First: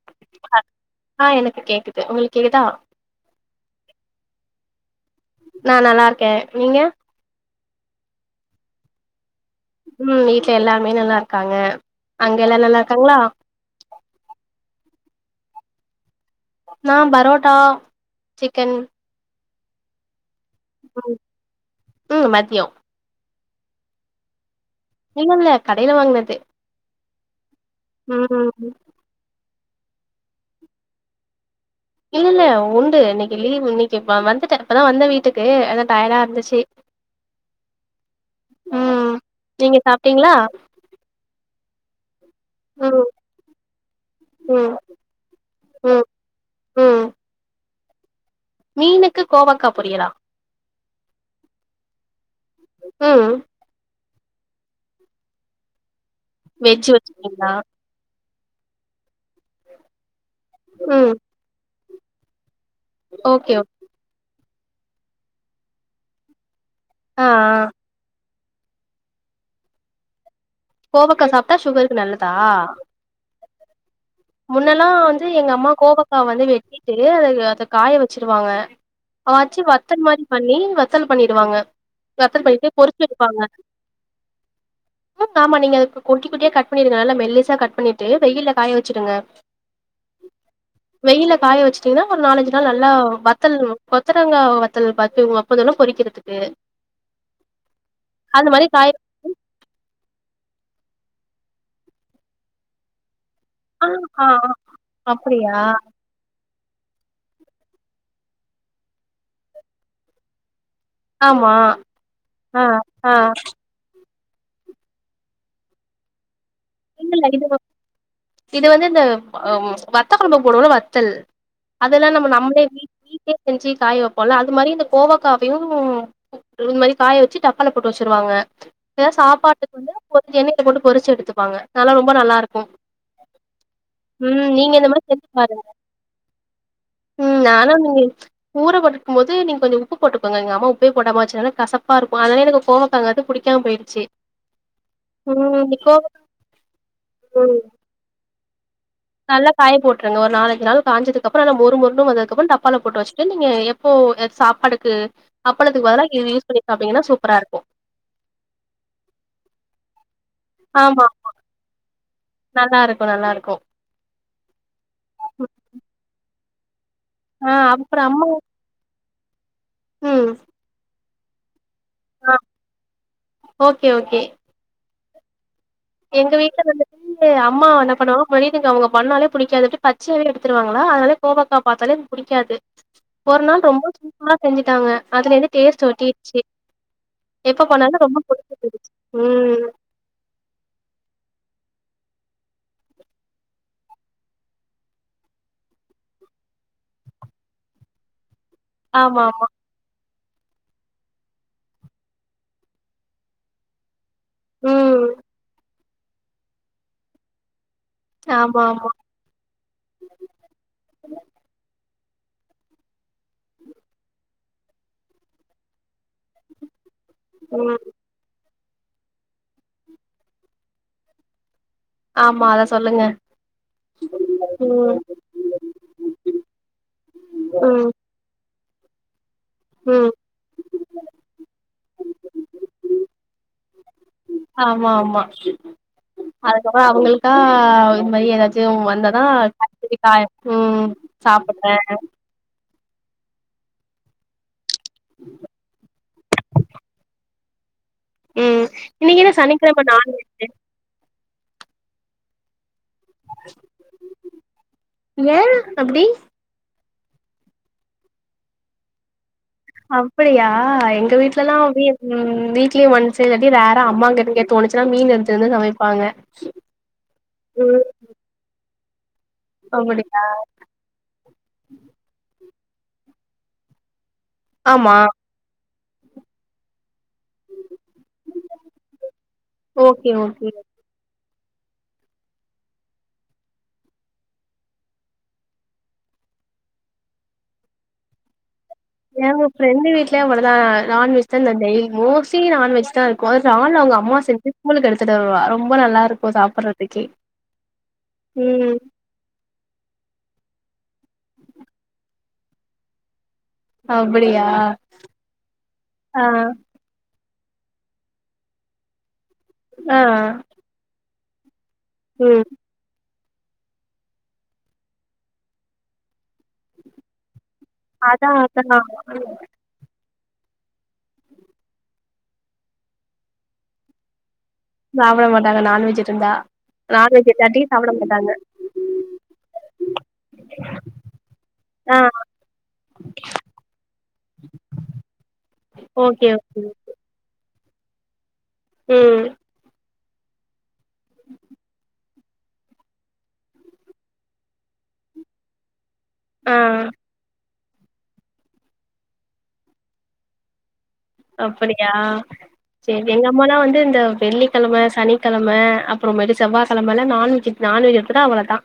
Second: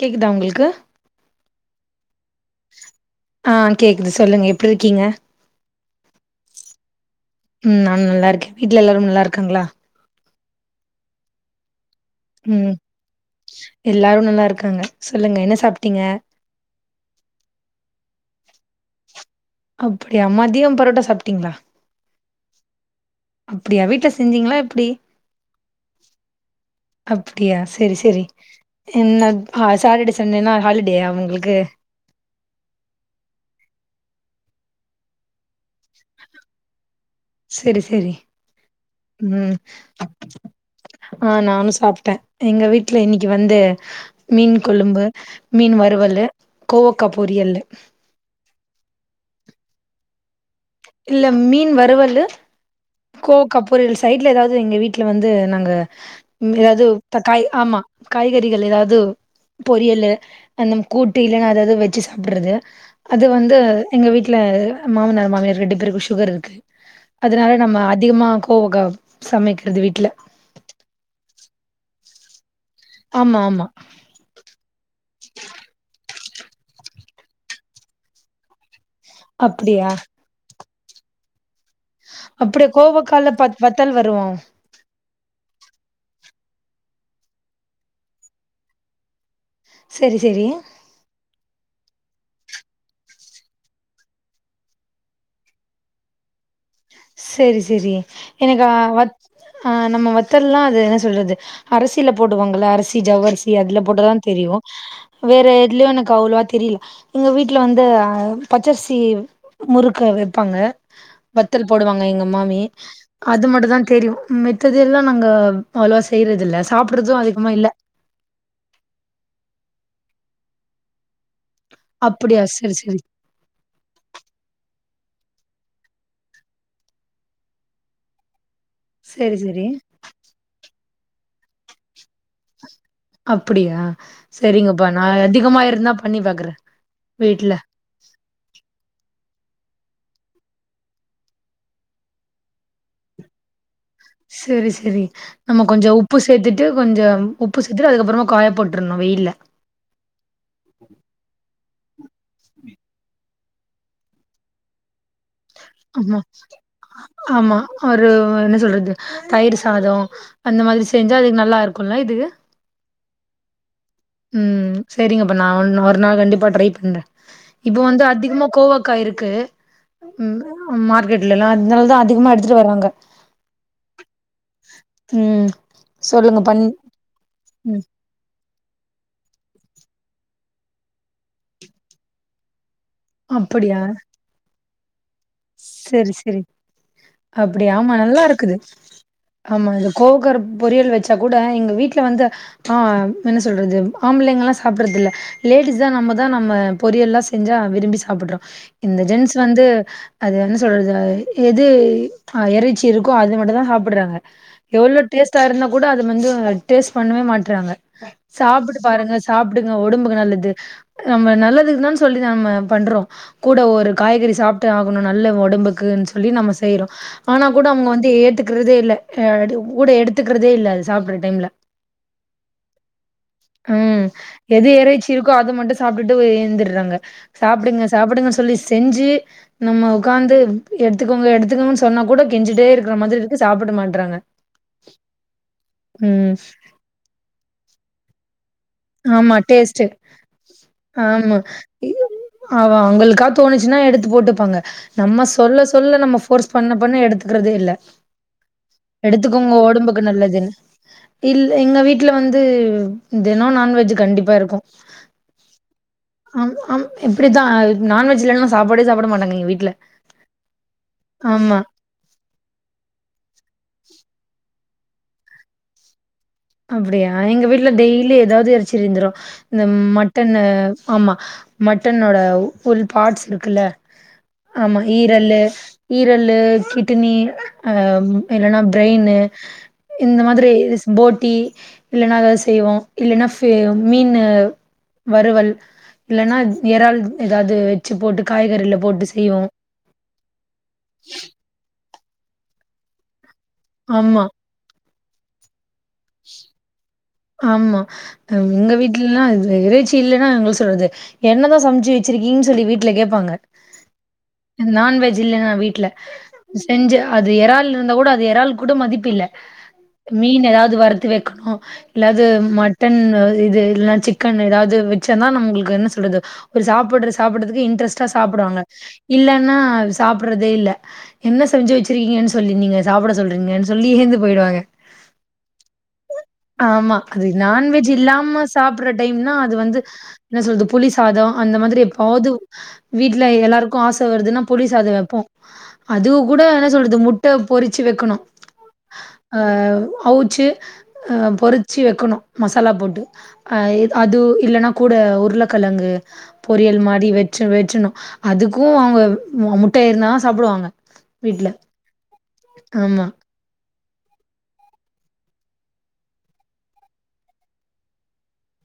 கேக்குதா உங்களுக்கு ஆ எனக்கு கேக்குது உங்களுக் ஆ கேக்குது சொல்லுங்க எப்டி இருக்கீங்க? நா நல்லா இருக்கே நீங்க ம் நா நல்லா இருக்க வீட்ல எல்லாரு நல்லா இருக் ம் வீட்ல எல்லாமே நல்லாருக்காங்க. ம் எல்லாரு நல்லா இருக்காங்க சொல்லுங்க என்ன சாப்பிட்டீங்க? நா பரோட்டா சிக்கன் அப்டியா மதியம் பொரோட்டா ம் சாப்ட்டீங்ளா? ம் மதியோ அப்டியா வீட்ல செஞ்சீங்களா எப் ப்டி இல்ல இல்ல கடையில வாங்குனது அப்டியா செரி செரி ம் என்னக் ஆ சாட்டர்டே சண்டேன்னா ஹாலிடேயா உங்ளுக்கு இல்லல்ல உண்டு இன்னைக்கு லீவ் இன்னைக்கு இப்ப வந்துட்டே இப்பதா வந்தே வீட்டுக்கு அதா டயடா இருந்துச்சு. செரி செரி ம் நீங்க அப் சாப்ட்டீங்களா ஆ நானு சாப்ட்ட எங்க வீட்ல ம் இன்னைக்கு வந்து மீன் ம் கொழும்பு மீன் ம் வறுவலு ம் கோவக்கா பொரி யல்லு மீனுக்கு கோவக்கா பொரியலா இல்ல மீன் வறுவலு ம் கோவக்கா பொரியலு சைட் ட்ல எதாவ்து எங்க வீட்ல வந்து நாங்க ம் எதாவ்து வெஜ் த காய் வச்சிருக்கீங்களா ஆமா காய்கறிகள் எதாவ்து பொரியலு அந்த ம் கூட்டு இல்லன்னா எதாவ்து வெஜ்ஜு சாப்புறது அது ஓகே வந்து ஓகே எங்க வீட்ல மாமனார் மாமியார் ரெண்டு பேருக்கு சுகர் இருக்கு. ஆ அதனால ஆ நம்ம அதிகமா கோவக்கா சமைக்கறது வீட்ல கோவக்கா சாப்ட்டா சுகருக்கு நல்லதா? ஆமா ஆமா முன்னல்லா வந்து எங்க அம்மா கோவக் கா வந்து வெட்டிட்டு அத எ க காய வச்சிருவாங்க அவவச்சு அப்டியா வத்தல் மாரி பண்ணி வத் த்தல் பண்ணிடுவாங்க வத்தல் அப்டியா பண்ணிட்டு கோவக்கால பொறிச்செடுப்பாங்க ப வத்தல் வருவோ ஆமா நீங்க அத கு குட்டி குட்டியா கட் பண்ணிருங்க நல்லா மெல்லிசா கட் பண்ணிட்டு வெயில்ல காய வச்சிடுங்க. சரி சரி வெயில்ல காய வச் சிங்கன்னா ஒரு நாலஞ்சு நாள் நல்லா வத்தல் கொத்தவ்ரங்கா வத்தல் பாத்தீங்க அப்பதான பொரிக்கிறதுக்கு செரி செரி எனக்கு ஆ காய வத் ஆ நம்ம வத் தெல்லா அது என்ன சொல்றது அரிசியில போடுவாங்கள அரிசி ஜவ் அரி அதுல ஆ போட்டுதா ஆ தெரியு வேற அப்டியா எதுலயு எனக்கு அவ்ளோவா தெரியல எங்க வீட்டுல வந்து பச்சரிசி முறுக்க வெப்பாங்க ஆமா போடுவாங்க எங்க மாமி ஆ ஆ அது மட்டு தா தெரியு மித்தது எல்லா நாங்க அவ்ளோவா செய்றது இல்ல சாப்பிடுறது இல்லல்ல இது அதிகமா வந் இல்ல இது வந்து இந்த வத்த கொழம்பு போடு வோல வத்தல் அதெல்லா நம்ம அப்படியா நம்மளே சரி சரி வீட்லயே செஞ்சு காய வெப்போல அது மாரி இந்த கோவக்காவயு இது மாரி காய வெச்சு டப்பால போட்டு வெச்சுருவாங்க எதா சரி சரி சாப்பாட்டுக்கு வந்து கொஞ்ச எண்ணெய்ல போட்டு பொறுச்சு எடுத்துப்பாங்க நல்லா ரொம் ரொம்ப அப்டியா ம் நீங்க செரிங்கப்பா இந்த மாரி நா செஞ்சு பாருங்க அதிகமா இருந்தா பண்ணி பாக்குற ம் நானு இங்க ஊர போட் க்கு போது நீங் கொஞ்ச உப்பு போட்டுக் கோங்க எங்க அம்மா உப்பே போடாம வெச்சனால கசப்பாருக்கு அதனாலே எனக்கு கோவாக்காங்கரது புடிக்காம போயி சேரி சேரி நம்ம கொஞ்சோ கோவக்காய் உப்பு சேத்துட்டு கொஞ்சோ உப்பு சேத்துட்டு அதுக்கப்பறமா காய போட் நல்லா காய போட்ருங்க ஒரு நாலஞ்சு நாள் காஞ்சதுக் அப்பறோ அந்த மொ மொரு மொருன்னு வந்ததுக்கப்றோ டப்பால போட்டு வெச்சுட்டு நீங்க எப்போ சாப்பாடுக்கு அப்பளத்துக்கு பதுல ஆமா இது யூஸ் பண்ணி சா ஆமா ஒரு என்ன சொல்றது தயிர் சாதோ அந்த மாரி செஞ்சா அதுக்கு நல்லா இருக்கும்ல இது நல்லாருக்கு நல்லாருக்கு ம் சேரிங்க அப்ப நா ஒ ஒரு நாள் கண்டிப்பா ட்ரை பண்ற ஆ இப்போ அப்புறோ வந்து அம்மா அதிகமா கோவாக்காய் இருக்கு ம் மார்க்கெட்லல்லா அதனாலதா அதிகமா ஆ எடுத்துட்டு வராங்க ஓகே ஓகே ம் எங்க சொல்லுங்க வீட்ல பண் வந்துட்டு அம்மா ம் என்ன பண்ணுவாங்க [unintelligible] அவுங்க பண்ணாலே புடிக்காது அப்டியே பச்சையாவே எடுத்துருவாங்களா அதனால கோவக்கா பாத்தாலே புடிக்காது ஒரு நாள் அப்படியா ரொம்ப சூப்பரா செஞ்சுட்டாங்க அதுல இருந்து டேஸ்ட் ஒட்டிருச்சு அப்டி ஆமா நல்லா இருக்குது ம் ஆமா அ கோவக்கா பொரியல் வச் த கூட எங்க வீட்ல வந்து அ என்ன சொல்றது ஆம்பளைங்க எல்லா சாப்படுறதுல்ல லேடிஸ் தா நம் நம்ம தா நம்ம பொரியல்லா செஞ்சா விரும்பி சாப்டுறோ இந்த ஆமா ஜென்ஸ் ஆமா வந்து அது என்ன சொல்றது எது எறைச்சி இருக்கோ அது மட்டுதா சாப்டுறாங்க எவ்ளோ ம் டேஸ்ட்டா இருந்தா கூட அது வந்து டேஸ்ட் பண்ணவே மாட்றாங்க ஆமா சாப்புட்டு ஆமா பாருங்க சாப்டுங்க ஒடம்புக்கு நல்லது நம்ம நல்லதுக்கு தா சொல்லி நம்ம பண்றோ கூட ஒரு காய்கறி சாப்ட்டு ஆகணு நல்ல ஒடம்புக்குன்னு சொல்லி நம்ம செய்றோ ஆனா கூட ம் அவங்க வந்து ஏத்துக்கறதே இல்ல கூட எடுத்துக்கறதே இல்ல அது சாப்டுற டைம்ல ஆமா அத சொல்லுங்க ம் எது ம் எறைச்சி இருக்கோ அத மட்டு சாப்ட்டுட்டு ஏந்துறாங்க சாப்டுங்க ம் சாப்டுங்க சொல்லி செஞ்சு நம்ம ம் உக்காந்து எடுத்துக்கோங்க எடுத்துக்கோங்கன் சொன்னா கூட கெஞ்சிட்டே இருக்கிற மாரி இருக்கு சாப்பிட மாட்றாங்க ஆமா ஆமா ம் அதுக்கப்றோ அவங்களுக்கா இது மாரி ஏதாச்சு வந்தாதா ஆமா டேஸ்ட் காய் ம் ஆமா சாப்புட்றே அ அவங்களுக்கா தோணுச்சுன்னா எடுத்து போட்டுப்பாங்க நம்ம சொல்ல சொல்ல நம்ம ஃபோர்ஸ் பண்ண பண்ண எடு க்கறதே இல்ல ம் இன்னைக்கு என்ன எடுத்துக்கோங்க சனிக்கிழம ஒடம்புக்கு நான் நல்லதுன் இல்ல எங்க வீட்ல வந்து தினோ நான் வெஜ்ஜு கண்டிப்பா இருக்கு ஏ அப்டி அ எப்டிதா நான்வெஜ் இல்லன்னா சாப்பாடே சாப்ட மாட்டாங்க எங்க வீ அப்டியா எங்க வீட்ல எல்லா அப்டியே ம் வீக்லி ஒன்ஸு இல்லாட்டி ரேறா அம்மாங்க தோணுச்சுன்னா மீன் எடுத்துட்வந்து சமைப்பாங்க அப்டியா எங்க வீட்ல ம் டெய்லி எதாவது எறச்சுருந்துரு இந்த அப்படியா மட்டன்னு ஆமா மட்டனோட ஒரு பார்ட்ஸ் இருக்குல்ல ஆமா ஈரல்லு ஈரல்லு கி ட்னி அ இல்லனா பிரெய்ன்னு ஓகே இந்த ஓகே மாதிரி போ டீ இல்லனா எதாது செய்வோ இல்லனா ஃப் மீனு வறுவல் இல்லனா எறால் ஏதாது வச்சு போட்டு காய்கறில போட்டு எங்க செய்வோம். ஃப்ரெண்டு வீ்ட்ல அவ்ளதா நான்வெஜ்தா டெய்லி மோஸ்ட்லி நான்வெஜ்தா இருக்கு ஒரு நாள் அவுங்க அம்மா ஆமா, செஞ்சு ஸ்கூலுக்கு எடுத்துட்டு வருவா ரொம்ப நல்லா இருக்கு சாப்பிடுறத்துக்கே ஆமா எங்க வீட்லலா இறைச்சி இல்லனா என்ன சொல்றது என்னதா சமைச்சு வச்சுருக்கீங்னு சொல்லி வீட்ல கேப்பாங்க அப்படியா நான்வெஜ் இல்லனா வீட்ல ஆ செஞ்சு அது எறால் இருந்தா கூட அது எறால் கூட மதிப்பு இல்ல ஆ மீன் ஏதாது வறுத்து வெக்கணு இல்ல அது ம் மட்டன் இது இல்லனா சிக்கன் ஏதாது வெச்சனா நம்ளுக்கு என்ன சொல்றது ஒரு சாப்புட்ற சாப்புட்றதுக்கு இன்ட்ரெஸ்ட்டா அதா சாப்புடுவாங்க அதா இல்லன்னா சாப்பிட்றதே இல்ல என்ன செஞ்சு வச்சுருக்கீங்கன்னு சொல்லி நீங்க சாப்பிட சொல்றீங்கன்னு சொல்லி எழுந்து போயிடுவாங்க சாப்ட மாட்டாங்க நான்வெஜ் இருந்தா ஆமா அது நான்வெஜ் இல்லாட்டி நான்வெஜ் சாப்ட மாட்டாங்க இல்லாம சாப்புட்ற டைம்னா அது வந்து என்ன சொல்து புளி சாத அந்த மாதிரி ஆ எப்பாது வீட்ல எல்லாருக்கு ஆச வருதுன்னா புளி சாத வப்போ அதுக்கு ஓகே கூட என்ன சொல்றது முட்ட பொறிச்சு வெக்கணு ம் அவுச்சு பொறிச்சு வெக்கணு மசாலா போட்டு அ அது இல்லனா கூட உருளக்கெழங்கு ஆ பொரியல் மாறி வெச்சு வெச்சுணு அதுக்கு அவிங்க முட்ட இருந்தாதா சாப்பிடுவாங்க வீட்ல அப்படியா ஆமா எங்க அம்மாலா வந்து இந்த வெள்ளிக்கெழம சனிக்கெழம அப்புறமேட்டு செவ்வாய்கெழமல்லா நான்வெஜ் நான்வெஜ் எடுத்துட்டா அவ்ளோதா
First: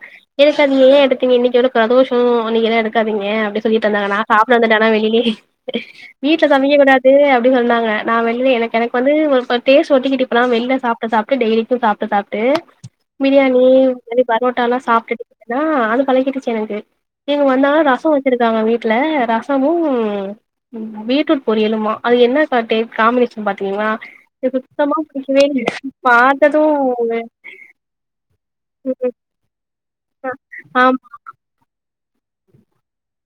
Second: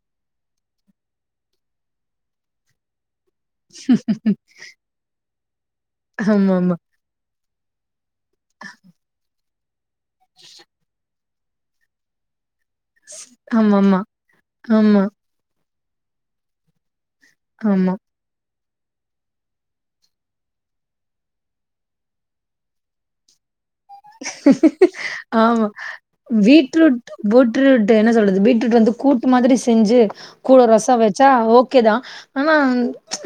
எனக்கது ஏ எடுத்தீங்க இன்னைக்கு வேற ப்ரதோஷோ நீங்களா எடுக்காது ங்க அப்டி சொல்லிட்டு இருந்தாங்க நா சாப்ட வந்துட்டே அதா வெளிலயே வீட்ல ஆமாமா சமைக்கக்கூடாது அப்டினு சொன்னாங்க நா வெளிய எனக்கு எனக்கு வந்து ஒருத்தர் டேஸ்ட் ஒட்டிகிட்டு இப்பலா வெள்ல சாப்ட சாப் டெய்லிக்கும் சாப்ட்டு சாப்ட்டு பிரியாணி ஆமாமா இந்த பரோட்டால்லா ஆமா சாப்பிட் தா அது பழக்குட்ருச்சு எனக்கு நீங்க வந்தா ஆமா ஆமா ரச வச்சிருக்காங்க வீட் ல ரசமு பீட்ரூட் பொரியலுமா அது என்னகாடே காம்பினேஷன் ப ஆமா இல்ல பாத்தது பீட்ரூட் பூட்ரூட்டு என்ன சொல்றது பீட் விட்டுட்டு வந்து கூட்டு மாதிரி செஞ்சு கூட ரச ஆமா வச்சா ஓகேதா ஆனா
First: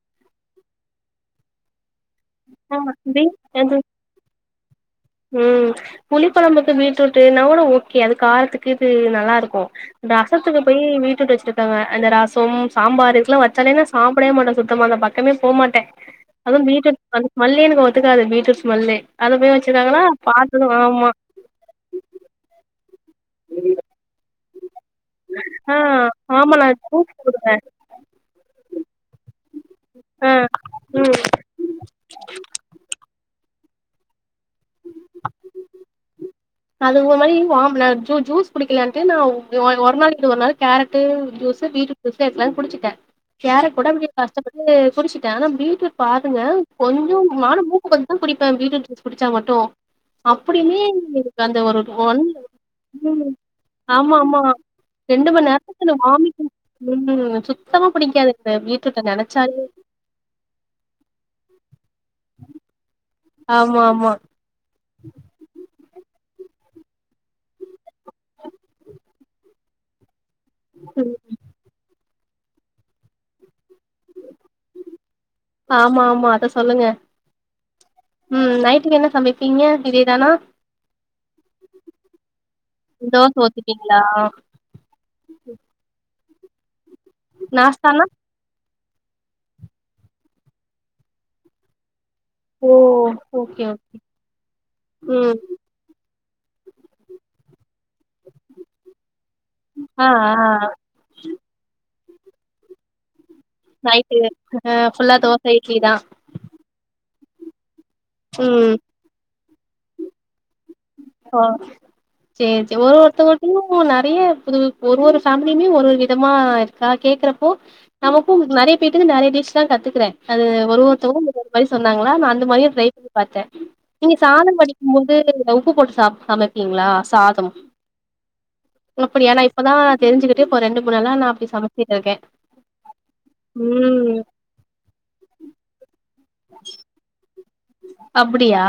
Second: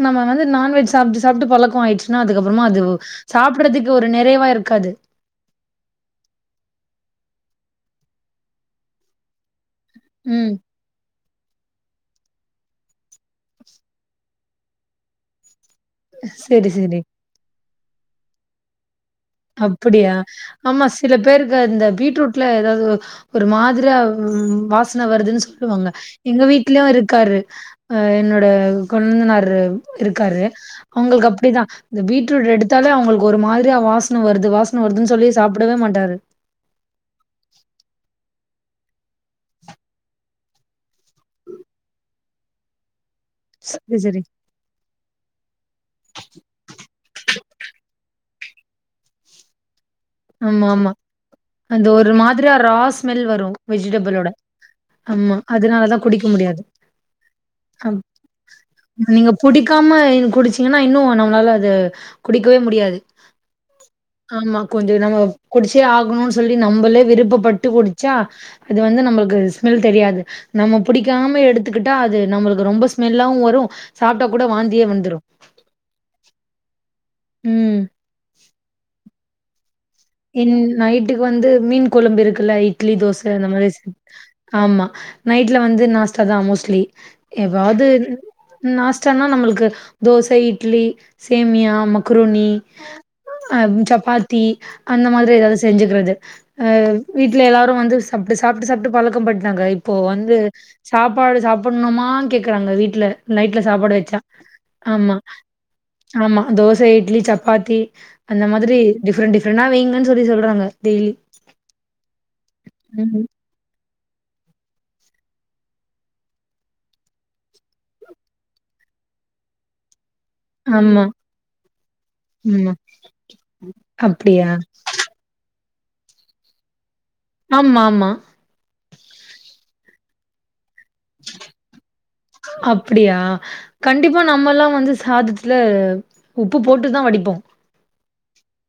நம்ம வந்து நான்வெஜ் சாப்ட்டு சாப்ட்டு பழக்க ஆய்ச் அதுக்கப்றமா அது சாப்புட்றத்துக்கு ஒரு நிறைவா இருக்காது ம் புளிக்கொழம்புக்கு பீட்ரூட்டுனா கூட ஓகே அது காரத்துக்கு இது நல்லாருக்கு ம் ரசத்துக்கு போயி பீட்ரூட்டு வச்சிருக்காங்க அந்த ரசம் சாம்பார் இருக்கெல்லா வச்சாலேன்னா சாப்பிடவே மாட்டே சுத்தமா அந்த பக்கமே போமாட்டே அதுவு சரி சரி பீட்ரூட் அந்த ஸ்மெல்லே எனக்கு ஒத்துக்காது பீட்ரூட் ஸ்மெல்லே அத போய் வச்சிருக்காங்கன்னா அப்புடியா பாத்தது ஆமா சில பேருக்கு அந்த பீட்ரூட்ல எதாது ஒரு மாதிரியா வாச ன வருதுன்னு ஆ சொல்லுவாங்க எங்க ஆமா நா வீட்லயு ஜூஸ் இருக்காரு குடுப்பே அ என்னோட கொலுந்தனாரு ஆ இருக்காரு ம் அவுங்ளுக்கு அப்டிதா இந்த பீட்ரூட் எடுத்தாலே அவுங்ளுக்கு ஒரு மா திரியா வாசன வருது வாசன வருதுன்னு சொல்லியே சாப்பிடவே மாட்டாரு அது ஒரு மாரி வாம்ல ஜூ ஜூஸ் குடிக்கலான்டு நா ஒ ஒரு நாள் விட்டு ஒரு நாள் carrot juice beetroot juice எப்டியோ குடிச்சிட்டே கேரட் கூட சரி, அப்டியே சரி. கஷ்டப்பட்டு குடிச்சிட்டே ஆனா பீட் பாருங்க கொஞ்ச நானு மூக்கு பொத்திதா குடிப்பே பீட்ரூட் ஜூஸ் குடிச்சா மட்டு ஆமா, அப்டியுமே ஆமா. ஒரு அந்த ஒன் மாதிரியா ரா ம் ஸ்மெல் வரும் ஆமா வெஜிடபிளோட. ஆமா ரெண்டு ஆமா. மண்நேரத்துக்கு அதனால நா தான் குடிக்க வாமிட் முடியாது. ம் சுத்தமா புடிக்காது இந்த பீட்ரூட்ட நெனச்சாலே நம்ம இது குடிச்சீங்கனா இன்னு நம்ளால அது குடிக்கவே முடியாது ஆமா ஆமா கொஞ்ச நம்ம குடிச்சே ஆகணும்னு சொல்லி நம்பளே விருப்பப்பட்டு குடுச்சா அது வந்து நம்பளுக்கு ஸ்மெல் தெரியாது நம்ம ம் புடிக்காம எடுத்துக்கிட்டா அது நம்மளுக்கு ரொம்ப ஸ்மெல்லாவு வரு சாப்ட்டா கூட வாந்தியே வந்துரு ஆமா ஆமா அத சொல்லுங்க ம் ம் நைட்டுக்கு என்ன சமைப்பீங்க இதேதானா இன் நைட்டுக்கு வந்து மீன் கொழம்பு இருக் க்குல இட்லி தோச அந்த மாரி செஞ் ஆமா நைட்ல வந்து நாஸ்டா தா மோஸ்ட்லி எப்பாது நாஸ்தானா நாஸ்டானா நம்மளுக்கு தோசை இட்லி சேமியா மக் க்ருனி ஓ ஆ ஓகே ஓகே சப்பாத்தி அந்த மாதிரி ம் எதாவது செஞ்சுக்குறது ஆ வீட்ல எல்லாரு வந்து சாப்டு சாப்ட்டு சாப்ட்டு பழக்கம் படுத் நாங்க இப்போ ஆ வந்து ஆ சாப்பாடு சாப்பணுமான் கேக்குறாங்க வீட்ல நைட்ல சாப்பாடு வச்சா நைட்டு ஆ ஃபுல்லா ஆமா தோச இட்லி தா ஆமா தோசை இட்லி சப் பாத்தி அந்த ம் மாதிரி டிப்ரெண்ட் டிப்ரெண்டா வைங்கன்னு சொல்லி சொல்றாங்க டெய்லி. ஆ சேரி சேர் ஒரு ஒருத் ம். தொவுங்கிட்டையு ந நெறைய புது ஒரு ஒரு ஃபேமிலியுமே ஒரு ஒரு விதமா இருக்கா கேக்குறப்போ நமக்கு நெறையா பேத்துக்கு நெறைய டிஷ்லா கத்துக்குறே அது ஒரு ஆமா, ஒருத்தவங்க ஒரு ஒரு மாரி சொன்னாங்களா நா அந்த மாரியே ஆமா. ட்ரை பண்ணி பாத்தே நீங்க அப்டியா? சாதம் வடிக்கும் போது ஆ உப்பு போட்டு சாப் சமைப்பீங்ளா சாதம் ஆமாமா. னுப்புடியா நா இப்பதா தெரிஞ்சுகிட்டே இப்ப ரெண்டு மூணுநாளா நா அப்டி சமைச்சுட்ருக்கே அப்புடியா கண்டிப்பா நம்மெல்லா வந்து சாதத்துல உப்பு போட்டுதா வடிப்போ அப்டியா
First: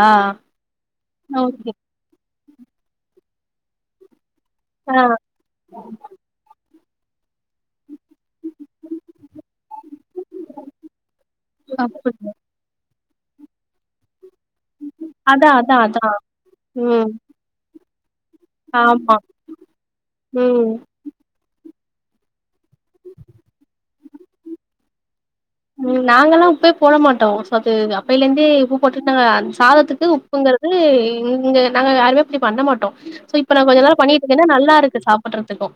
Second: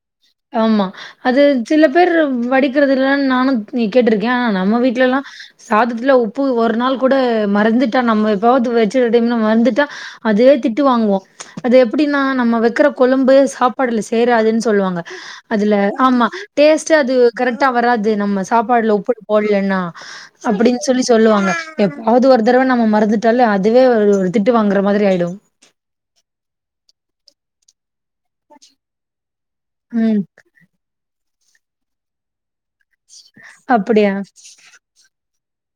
ஆமா அது ஓகே சில பேரு வடிக்கிறதுல்லனு நானு நீ கேட்டிருக்கே யா நம்ம ஆ வீட்லெல்லா சாதத்துல உப்பு ஒரு நாள் கூட மறந்துட் த நம்ம எப்பயாவது வச்ச டைம்ல மறந்துட்டா அதே திட்டு வாங்குவோ அது எப்டின்னா அப்டியா நம்ம வெக்குற கொழம்பு சாப்பாடுல சேராதுன்னு சொல்லுவாங்க அதா அதா அதுல அதா ஆமா டேஸ்டு ம் அது கரெக்ட்டா வராது நம்ம சாப்பாடுல ஆமா உப்புட் போடலென்னா ம் அப்டின்னு சொல்லி சொல்லுவாங்க எப்பாவது ஒரு தடவ நம்ம மறந்துட்டாலே அதுவே ஒரு திட்டு வாங்குற மாதிரி ஆயிடு ம் நாங்கல்லா உப்பே போட மாட்டோ சோத்து அப் அப்பையிலந்தே உப்பு போட்டுட்டு நாங்க அந்த சாதத்துக்கு ம். உப்புங்குறது இங்க நாங்க யாருமே இப்டி பண்ண மாட்டோ ட்டோ சோ இப்ப நா கொஞ்ச நாள் அப்படியா? பண்ணிகிட்டு இருக்கேன்னா நல்லா இருக்கு சாப்புட்றதுக்கு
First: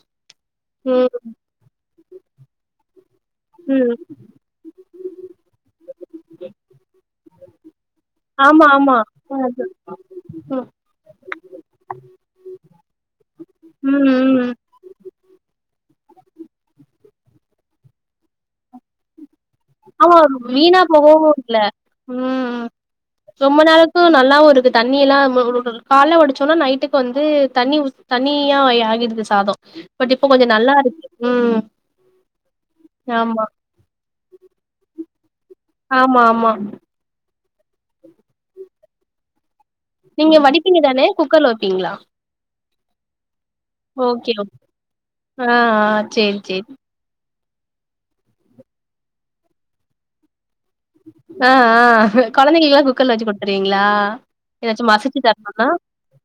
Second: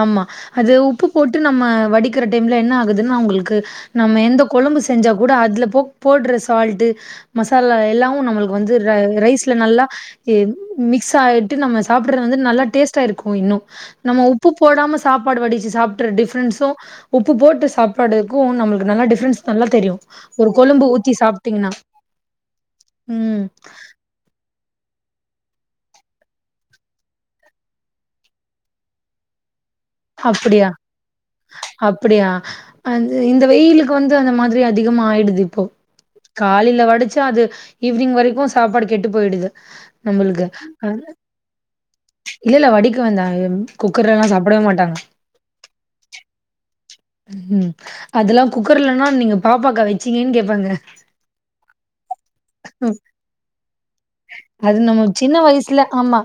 ஆமா அது உப்பு ம் போட்டு நம்ம வடிக்கிற டைம்ல என்ன ஆகுது துனா உங்களுக்கு ம் நம்ம எந்த கொழும்பு செஞ்சா கூட அதுல போ போட்ற சால்ட்டு மசாலா எல் எல்லாமு நம்மளுக்கு ஆமா வந்து ஆமா ரை ரைஸ்ல நல்லா இ ம் மிக்ஸ் ஆய்ட்டு நம்ம சாப்புட்றது வந்து நல்லா டேஸ்ட் டா இருக்கு இன்னு ம் நம்ம உப் ம் ப்பு போடாம சாப்பாடு வடிச்சு சாப்ட்ற டிஃப்ரன்ஸ்ஸு உப்பு போட்டு சாப்பாடுக்கும் நம்மளுக்கு நல்லா டிஃப்ரன்ஸ் ஆமா வீணா போகவு இல்ல சாப்ட்டீங்கன்னா. ம் ம் ம். ரொம்ப நாளுக்கு நல்லாவு இருக்குது தண்ணியெல்லா [unintelligible] கால்ல வடிச்சோனா நைட்டுக்கு வந்து தண்ணி ஊத் தண்ணியா ஆயி ஆகிடுது சாதோ பட் இப்போ கொஞ்சோ அப்புடியா நல்லா இருக்கு ம் அப்புடியா அ இந் இந்த ஆமா வெயிலுக்கு வந்து அந்த மாதிரி ரி அதிகமா ஆயிடுது இப் ஆமா ஆமா காலையில வடுச்சா அது ஈவி்னிங் வரைக்கு சாப்பாடு கெட்டு போயிடுது நீங்க நம்மளுக்கு வடிப்பீங்க ஆ தானே குக்கர்ல வப்பிங் இல்ல இல்ல வடிக்க வந்தா ம் குக்கர்லெல்லா ஓகே ஓகே சாப்புடவே மாட் ஆ ஆ சேரி சேரி ம் அதெல்லா குக்கர்லென்னா நீங்க பாப்பாக்கா வச்சீங்கன்னு கேப்பாங்க ஆ ஆ கொழந்தைங்களுக்கெல்லா குக்கர்ல வச்சு குடுத்துருவீங்ளா அது நம்ம சின்ன வயசுல ஆமா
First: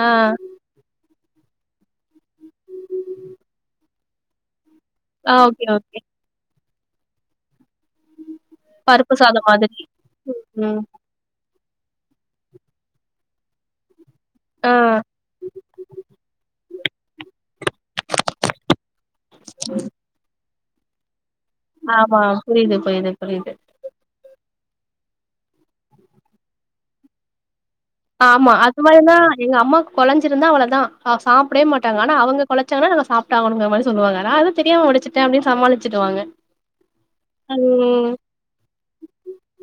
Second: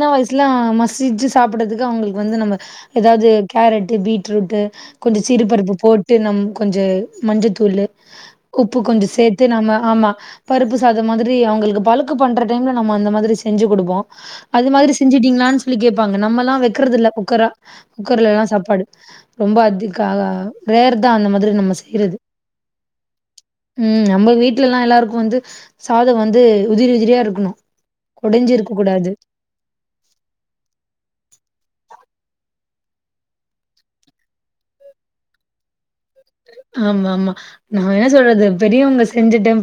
ஆ வயசுல மசிச்சு சாப் புடுறதுக்கு அவுங்களுக்கு வந்து நம்ம எதாவது கேரட்டு பீட்ரூட்டு் கொஞ்ச ஆ ஓகே சிறுபருப்பு ஓகே போட்டு நம் கொஞ்ச மஞ்சத்தூளு உப்பு கொஞ்ச பருப்பு சாதோ சேத்து நம்ம மாதிரி ஆமா பருப்பு ம் சாதம் மாதிரி அவுங்களுக்கு பழக்கு பண்ற ந்த டைம்ல நம்ம அந்த மாதிரி செஞ்சு குடுப்போ அது ஆ மாதிரி செஞ்சுட்டீங்களான்னு சொல்லி கேப்பாங்க நம்மல்லா வெக்குறது இல்ல குக்கரா குக்கர்லெல்லா சாப்பாடு ரொம்ப அதுக்காக ரேர் தா அந்த மாரி நம்ம செய்றது ஆமா புரியுது புரியுது புரியுது ம் நம்ம வீட் வீட்லலா எல்லாருக்கு வந்து சாதம் வந்து உதிரி உதிரியா இருக்கணு ஆமா கொடஞ்சு இருக்க அது கூடாது மாரினா எங்க அம்மாக்கு கொலைஞ்சிருந்தா அவ்ளதா சாப்டவே மாட்டாங்க ஆனா அவங்க கொலைச்சாங்கனா நாங்க சாப்ட்டு ஆவனும்னுகிற மாரி சொல்லுவங்க நா அதா தெரியாம வடுச்சிட்டே அப்டினு சமாளி ஆமா ஆமா நா என்ன சொல்றது பெரியவங்க செஞ்சுட்டே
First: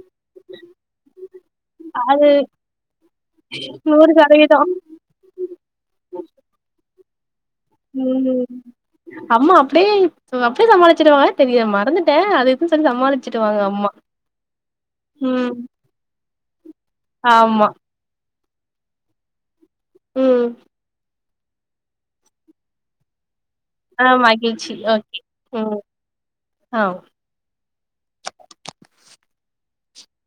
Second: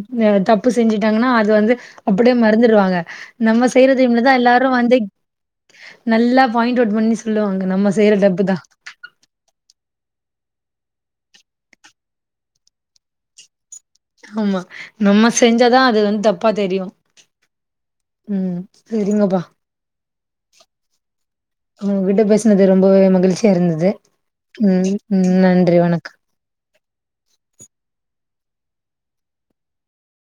தப்பு செஞ்சுட்டாங்கன்னா அது அது வந்து அது அப்படியே மறைஞ்சுடுவாங்க நம்ம செய்றது நூறு இம்னுதா எல்லாரு சதவீதம் வந்து நல்லா பாயிண்ட் அவுட் பண்ணி சொல்லுவாங்க நம்ம செய்யற தப்பு ம் அம்மா அப்டியே த்து சமாளிச்சிட்டுவா தெரிய மறந்துட்டே அது இதுன்ன சொல்லி சமாளிச்சுடுவாங்க அம்மா ஆமா நம்ம ம் செஞ்சாதா அது வந்து தப்பா தெரியு ஆமா ம் சரிங்கப்பா ம் உங்கிட்ட பேசுனது ரொம்பவே மகிழ்ச்சி இருந்தது ஆ மகிழ்ச்சி ம் ம் நன்றி வணக்கம் அ வ்